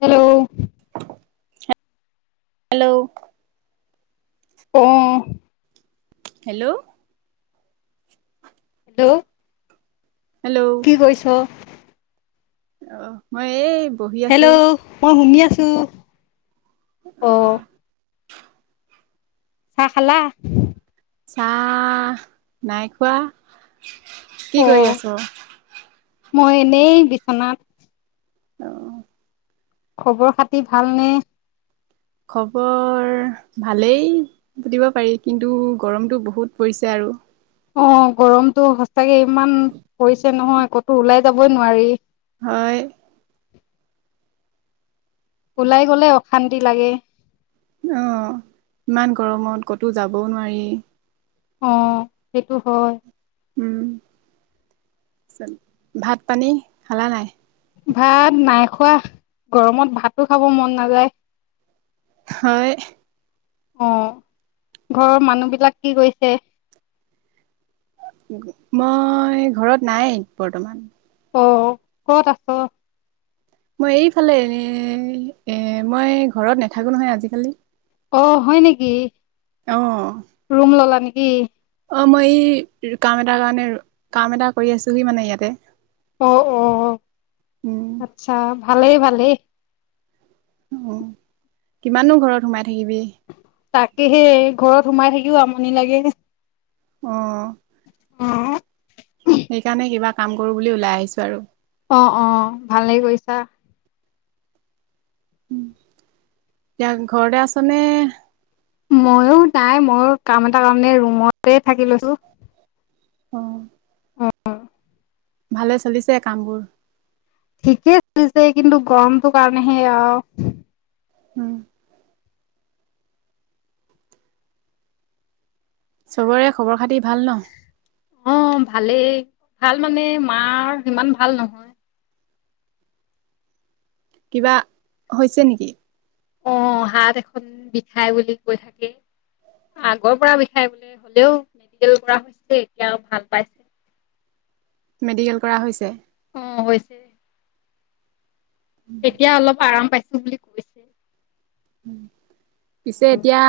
Hello hello, অহ hello hello, hello কি কৈছ? অ মই এই বহি আছো হেল্ল' মই শুনি আছো। অ অহ, চাহ খালা। চাহ নাই খোৱা কি অ কৰি আছ মই এনেই বিচনাত অহ খবৰ খাতি ভালনে? খবৰ ভালেই দিব পাৰি কিন্তু গৰমটো বহুত পৰিছে আৰু অ গৰমটো সচাকে ইমান পৰিছে নহয় ক'তো ওলাই যাবই নোৱাৰি হয়, ওলাই গলে অশান্তি লাগে অহ ইমান গৰমত ক'তো যাবও নোৱাৰি অ সেইটো হয়। উমত ভাত পানী খালা নাই। ভাত নাই খোৱা গৰমত ভাতো খাব মন নাযায়। হয়। আহ ঘৰৰ মানুহ বিলাক কি কৰিছে? মই ঘৰত নাই বৰ্তমান অ ক'ত আছ? মই এইফালে এ এ মই ঘৰত নাথাকো নহয় আজিকালি অ হয় নেকি, অ ৰুম ললা নেকি? অ, মই এই কাম এটাৰ কাৰণে কাম এটা কৰি আছোহি মানে ইয়াতে অ-অ উম আচ্ছা ভালেই ভালেই উম কিমানো ঘৰত সোমাই থা তাকেহে ঘৰত সোমাই থাকিও আমনি লাগে অ', অ, সেইকাৰণে কিবা কাম কৰো বুলি ওলাই আহিছো আৰু অ-অ ভালেই কৰিছা। উম এতিয়া ঘৰতে আছ নে? ময়ো নাই ময়ো কাম এটা কাৰণে ৰুমতে থাকি লৈছোঁ অ', ভালে চলিছে কামবোৰ ঠিকেই চলিছে কিন্তু গৰমটো কাৰণেহে আৰু উম, চবৰে খবৰ খাটি ভাল ন'? অ' ভালেই, ভাল মানে মাৰ সিমান ভাল নহয়। কিবা হৈছে নেকি? অ' হাত এখন বিষাই বুলি কৈ থাকে। আগৰ পৰা বিষাই বোলে হ'লেও মেডিকেল কৰা হৈছে এতিয়া ভাল পাইছে। মেডিকেল কৰা হৈছে? অ' হৈছে। এতিয়া অলপ আৰাম পাইছোঁ বুলি কৈছে। উম, পিছে এতিয়া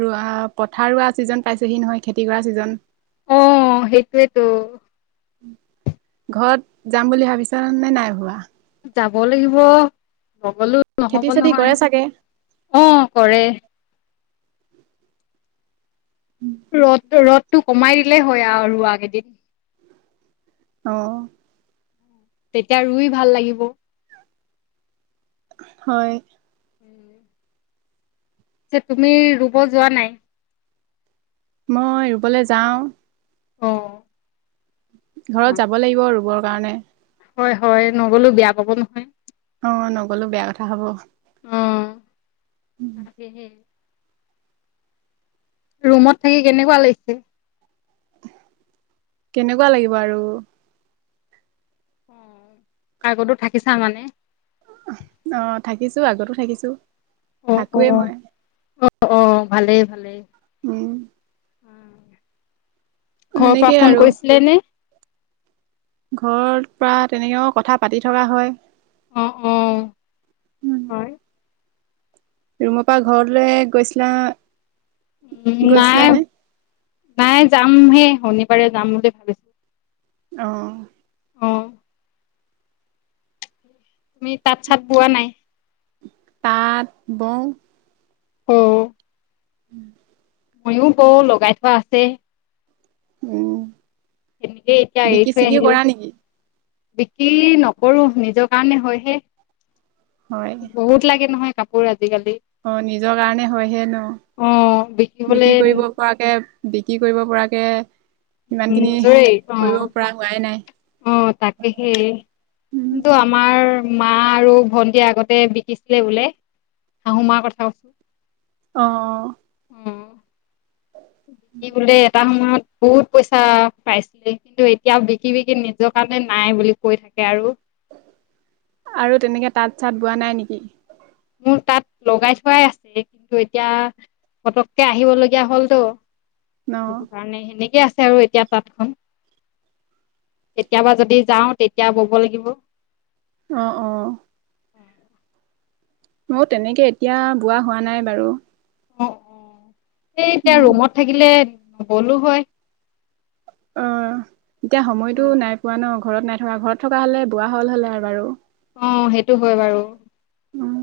ৰোৱা পথাৰ ৰোৱা ছিজন পাইছেহি নহয় খেতি কৰা ছিজন অ' সেইটোৱেটো। ঘৰত যাম বুলি ভাবিছানে নাই ভবা। যাব লাগিব। নগলো নহ'ব খেতি চেতি নহয় কৰে চাগে অ' কৰে। ৰ'দটো-ৰ'দটো কমাই দিলেই হয় আৰু ৰোৱা কেইদিন। অ' তেতিয়া ৰুই ভাল লাগিব। হয়। উম যে তুমি ৰুব যোৱা নাই মই ৰুবলৈ যাও অ ঘৰত যাব লাগিব ৰুবৰ কাৰণে হয় হয় নগলেও বেয়া পাব নহয় অ নগলো বেয়া কথা হব অ' তাকেহে ৰুমত থাকি কেনেকুৱা লাগিছে কেনেকুৱা লাগিব আৰু অ', আগতে থাকিছা মানে? অ', থাকিছোঁ, আগতো থাকিছোঁ, অ' থাকোঁয়েই অ' মই। অ' অ', ভালেই ভালেই উম। ঘৰৰ পৰা সেনেকেই ফোন কৰিছিলে নে? ঘৰত পৰা তেনেকেও, কথা পাতি থকা হয়। অ', অ' হয়। ৰুমৰ পৰা ঘৰলৈ গৈছিলা উম নাই, গৈছিলানে নাই যামহে শনিবাৰে যাম বুলি ভাবিছিলোঁ অ'। অ'। তুমি তাঁত-চাত বোৱা নাই? তাঁত বওঁ। অ'। উম। ময়ো বওঁ, লগাই থোৱা আছে। উম। এনেকে এতিয়া, এৰি বিকি থৈ চিকি আহিলোঁ। কৰা নেকি বিক্ৰী নকৰোঁ, ‌নিজৰ কাৰণে হয়হে, হয় বহুত লাগে নহয় কাপোৰ আজিকালি অ', নিজৰ কাৰণে হয় হে ন', অঁ বিক্ৰী বিকিবলৈ কৰিব পৰাকে বিক্ৰী কৰিব পৰাকে উম, সিমানখিনি জৈ, কৰিব অ', পৰা হোৱাই নাই অ' তাকে সেই উম কিন্ত আমাৰ মা আৰু ভন্টি আগতে বিকিছিলে বোলে শাহু মাৰ কথা অ'। অঁ বোলে এটা সময়ত বহুত পইচা পাইছিলে কিন্তু এতিয়া বিকি বিকি নিজৰ কাৰণে নাই বুলি কৈ থাকে আৰু। আৰু তেনেকে তাঁত-চাত বোৱা নাই নেকি? মোৰ তাঁত লগাই থোৱাই আছে কিন্তু এতিয়া পতককে আহিবলগীয়া হলতো, অ সেইকাৰণে সেনেকে আছে। আৰু এতিয়া তাঁতখন। কেতিয়াবা যদি যাওঁ তেতিয়া বব লাগিব। অ' অ'। অ মও তেনেকে, এতিয়া বোৱা হোৱা নাই বাৰু। অ' অ', এই এতিয়া উম ৰুমত থাকিলে গ'লো হয়। অ' এতিয়া সময়তো নাই পোৱা ন? ঘৰত নাই থকা, ঘৰত থকা হ'লে বোৱা হ'ল হ'লে আৰু বাৰু। অ' সেইটো হয় বাৰু। উম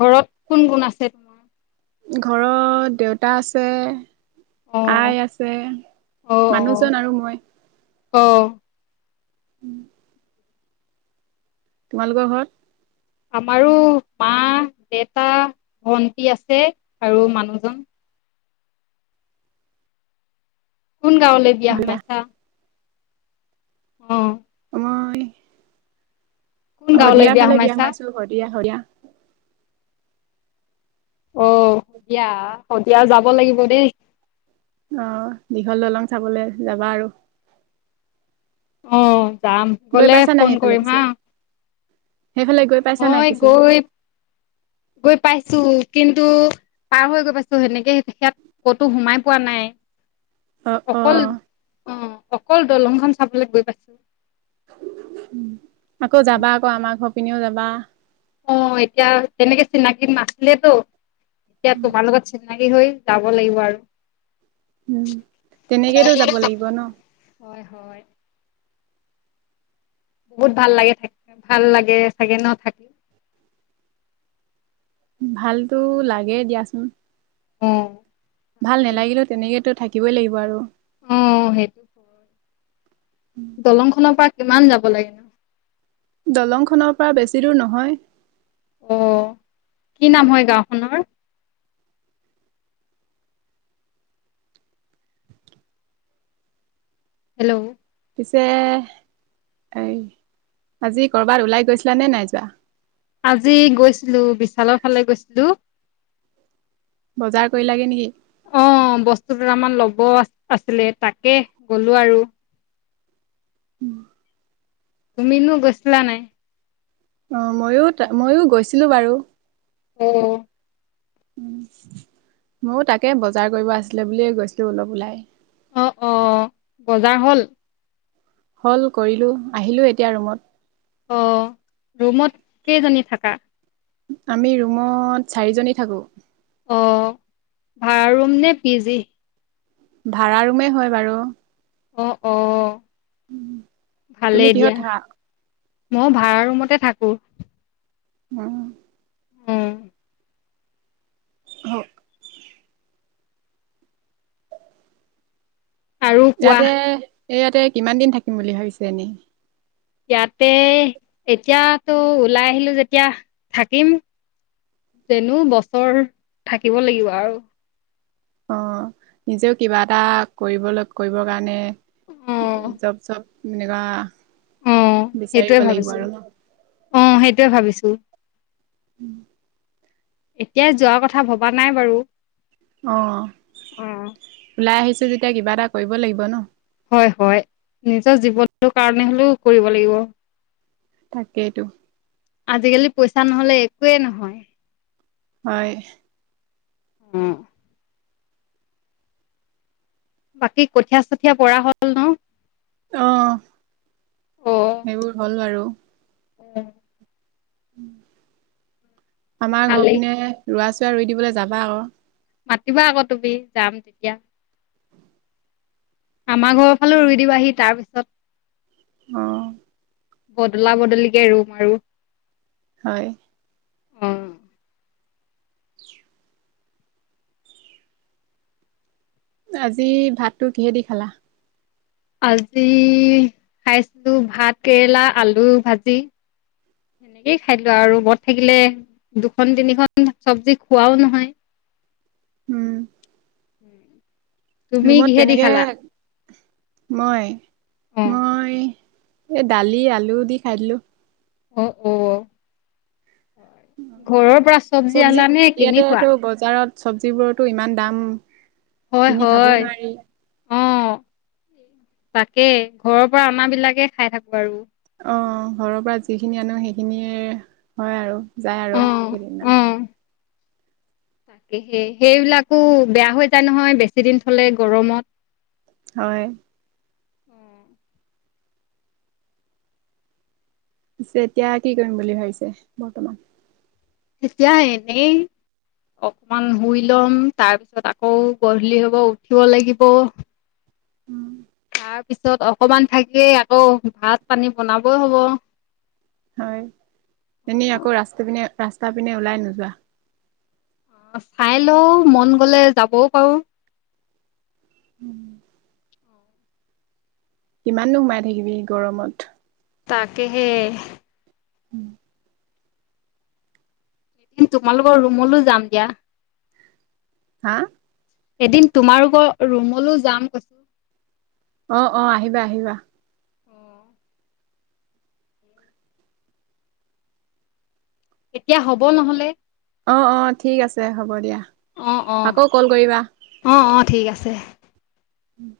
ঘৰত কোন গুণ আছে? ঘৰত দেউতা আছে অ আই আছে, অ মানুহজন আৰু মই। অ'। [inaudible] তোমালোকৰ ঘৰত? আমাৰো মা, দেতা, ভন্টি আছে আৰু মানুহজন। কোন গাঁৱলৈ বিয়া দিয়া সোমাইছা? অ'। মই কোন গাঁৱলৈ শদিয়াফালে বিয়া সোমাইছা সোমাইছো শদিয়া, শদিয়া। অ', শদিয়া, শদিয়া যাব লাগিব দেই। আহ দীঘল দলং চাবলে যাবা আৰু। অ' যাম গৈ গলে পাইছা নাই ফোন সেইফালে কৰিম পিছে হা। সেইফালে গৈ পাইছা নাই মই পিছে গৈ গৈ পাইছো। কিন্তু পাৰ হৈ গৈ পাইছো সেনেকে হিয়াত ক'তো সোমাই পোৱা নাই। অ' অকল অ' অ অকল দলংখন চাবলে গৈ পাইছো। আকৌ যাবা আকৌ আমাৰ ঘৰ পিনিও যাবা। অ' এতিয়া তেনেকে চিনাকি নাছিলেতো এতিয়া অ তোমাৰ লগত চিনা চিনাকি হৈ যাব লাগিব আৰু। উম, তেনেকেইতো যাব লাগিব ন? হয় হয়। বহুত ভাল লাগে থাক ভাল লাগে চাগে ন' থাক ভালতো লাগে দিয়াচোন। অ', ভাল নেলাগিলেও তেনেকেইতো থাকিবই লাগিব আৰু। অ, সেই দলং খনৰ পা কিমান যাব লাগে? দলংখনৰ পা বেছি দূৰ নহয়। অ, কি নাম হয় গাওখনৰ? হেল্ল', পিছে [unintelligible] আজি কৰ'বাত ওলাই গৈছিলানে নাই যোৱা? আজি গৈছিলো বিছালৰ ফালে গৈছিলো। বজাৰ কৰিলাগে নেকি অ, বস্তু দুটামান ল'ব ল'ব আছিলে তাকে গলো আৰু। উম, তুমি নো গৈছিলা নাই? অ, ময়ো তা ময়ো গৈছিলো বাৰু। অ', উম, ময়ো তাকে বজাৰ কৰিব আছিলে বুলিয়ে গৈছিলো অলপ ওলাই। অ', অ', বজাৰ হ'ল? হ'ল কৰিলো আহিলো এতিয়া ৰুমত। অ, ৰুমত কেইজনী থাকা? আমি ৰুমত চাৰিজনী থাকো। অ ভাড়া ৰুম নে পি জি,, ভাড়া ৰুমেই হয় বাৰু। অ অ। উ তুমি কিহত থা মৌ ভাড়া ৰুমতে থাকো। অহ অ হ [unintelligible] [unintelligible] আৰু কোৱা ইয়াতে এ ইয়াতে কিমান দিন থাকিম বুলি ভাবিছে এনে ইয়াতে এতিয়াতো ওলাই আহিলো যেতিয়া থাকিম। যেনো বছৰ থাকিব লাগিব আৰু,, অ নিজেও কিবা এটা কৰিবলৈ কৰিবৰ কাৰণে অ জব চব এনেকুৱা অহ বিচাৰিব সেইটোৱে লাগিব ভাবিছো আৰু ন। অ সেইটোৱে ভাবিছো। উম এতিয়াই যোৱা কথা ভবা নাই বাৰু অ অ ওলাই আহিছো যেতিয়া কিবা এটা কৰিব লাগিব ন? হয় হয় নিজৰ জীৱনটো কাৰণে হলেও কৰিব লাগিব। তাকেইটো আজিকালি পইচা নহলে একোৱেই নহয় হয় [unintelligible] বাকী কঠীয়া চঠীয়া পৰা হ'ল ন অহ, সেইবোৰ হ'ল বাৰু উম, আমাৰ ঘৰ ভালেই পিনে ৰোৱা চোৱা ৰুই দিবলৈ যাবা আকৌ মাতিবা আকৌ তুমি যাম তেতিয়া আমাৰ ঘৰৰ ফালে ৰুই দিব আহি তাৰ পিছত অহ, বদলা বদলিকে ৰুম আৰু হয় অহ, [unintelligible] আজি ভাতটো কিহেদি খালা আজি খাইছিলো ভাত কেৰেলা আলু ভাজি [unintelligible] একেই খাই লো আৰু বৰ থাকিলে দুখন তিনিখন চবজি খোৱাও নহয় উম, উম। ৰুমত তেনেকে মই, অ মই এ, দালি আলু দি খাই দিলো অ', অ', ঘৰৰ পৰা চব্জি আলা নে কিনি ইয়াতে খোৱা হয়টো বজাৰত চব্জিবোৰতো ইমান দাম হয়, কিনি খাবই হয়, নোৱাৰি অহ তাকে ঘৰৰ পৰা আমাৰ বিলাকে খাই থাকো আৰু অ', ঘৰৰ পৰা যিখিনি আনো সেইখিনিয়ে হয় আৰু যায় আৰু অ সেইদিনা [unintelligible] তাকেহে, সেইবিলাকো বেয়া হৈ যায় নহয় বেছি দিন থলে গৰমত হয় পিছে, এতিয়া কি কৰিম বুলি ভাবিছে বৰ্তমান এতিয়া এনে ই অকমান শুই লম, তাৰ পিছত আকৌ গধূলি হ'ব উঠিব লাগিব উম, তাৰ পিছত অকমান থাকিয়েই আকৌ ভাত পানী বনাবই হ'ব হয়, এনেই অ', আকৌ ৰাস্তা পিনে, ৰাস্তা পিনে ওলাই নোযোৱা অ', চাই লও মন গলে যাবও পাৰো উম। কিমাননো সোমাই থাকিবি গৰমত তাকেহে [inaudible] এদিন তোমালোকৰ ৰুমলৈ যাম দিয়া হা এদিন তোমালোকৰ ৰুমলৈ যাম কৈছো অ', অ', আহিবা আহিবা অ', এতিয়া হ'ব নহলে অ', অ', ঠিক আছে হ'ব দিয়া। অ - অ- আকৌ কল কৰিবা। অ - অ ঠিক আছে। উম,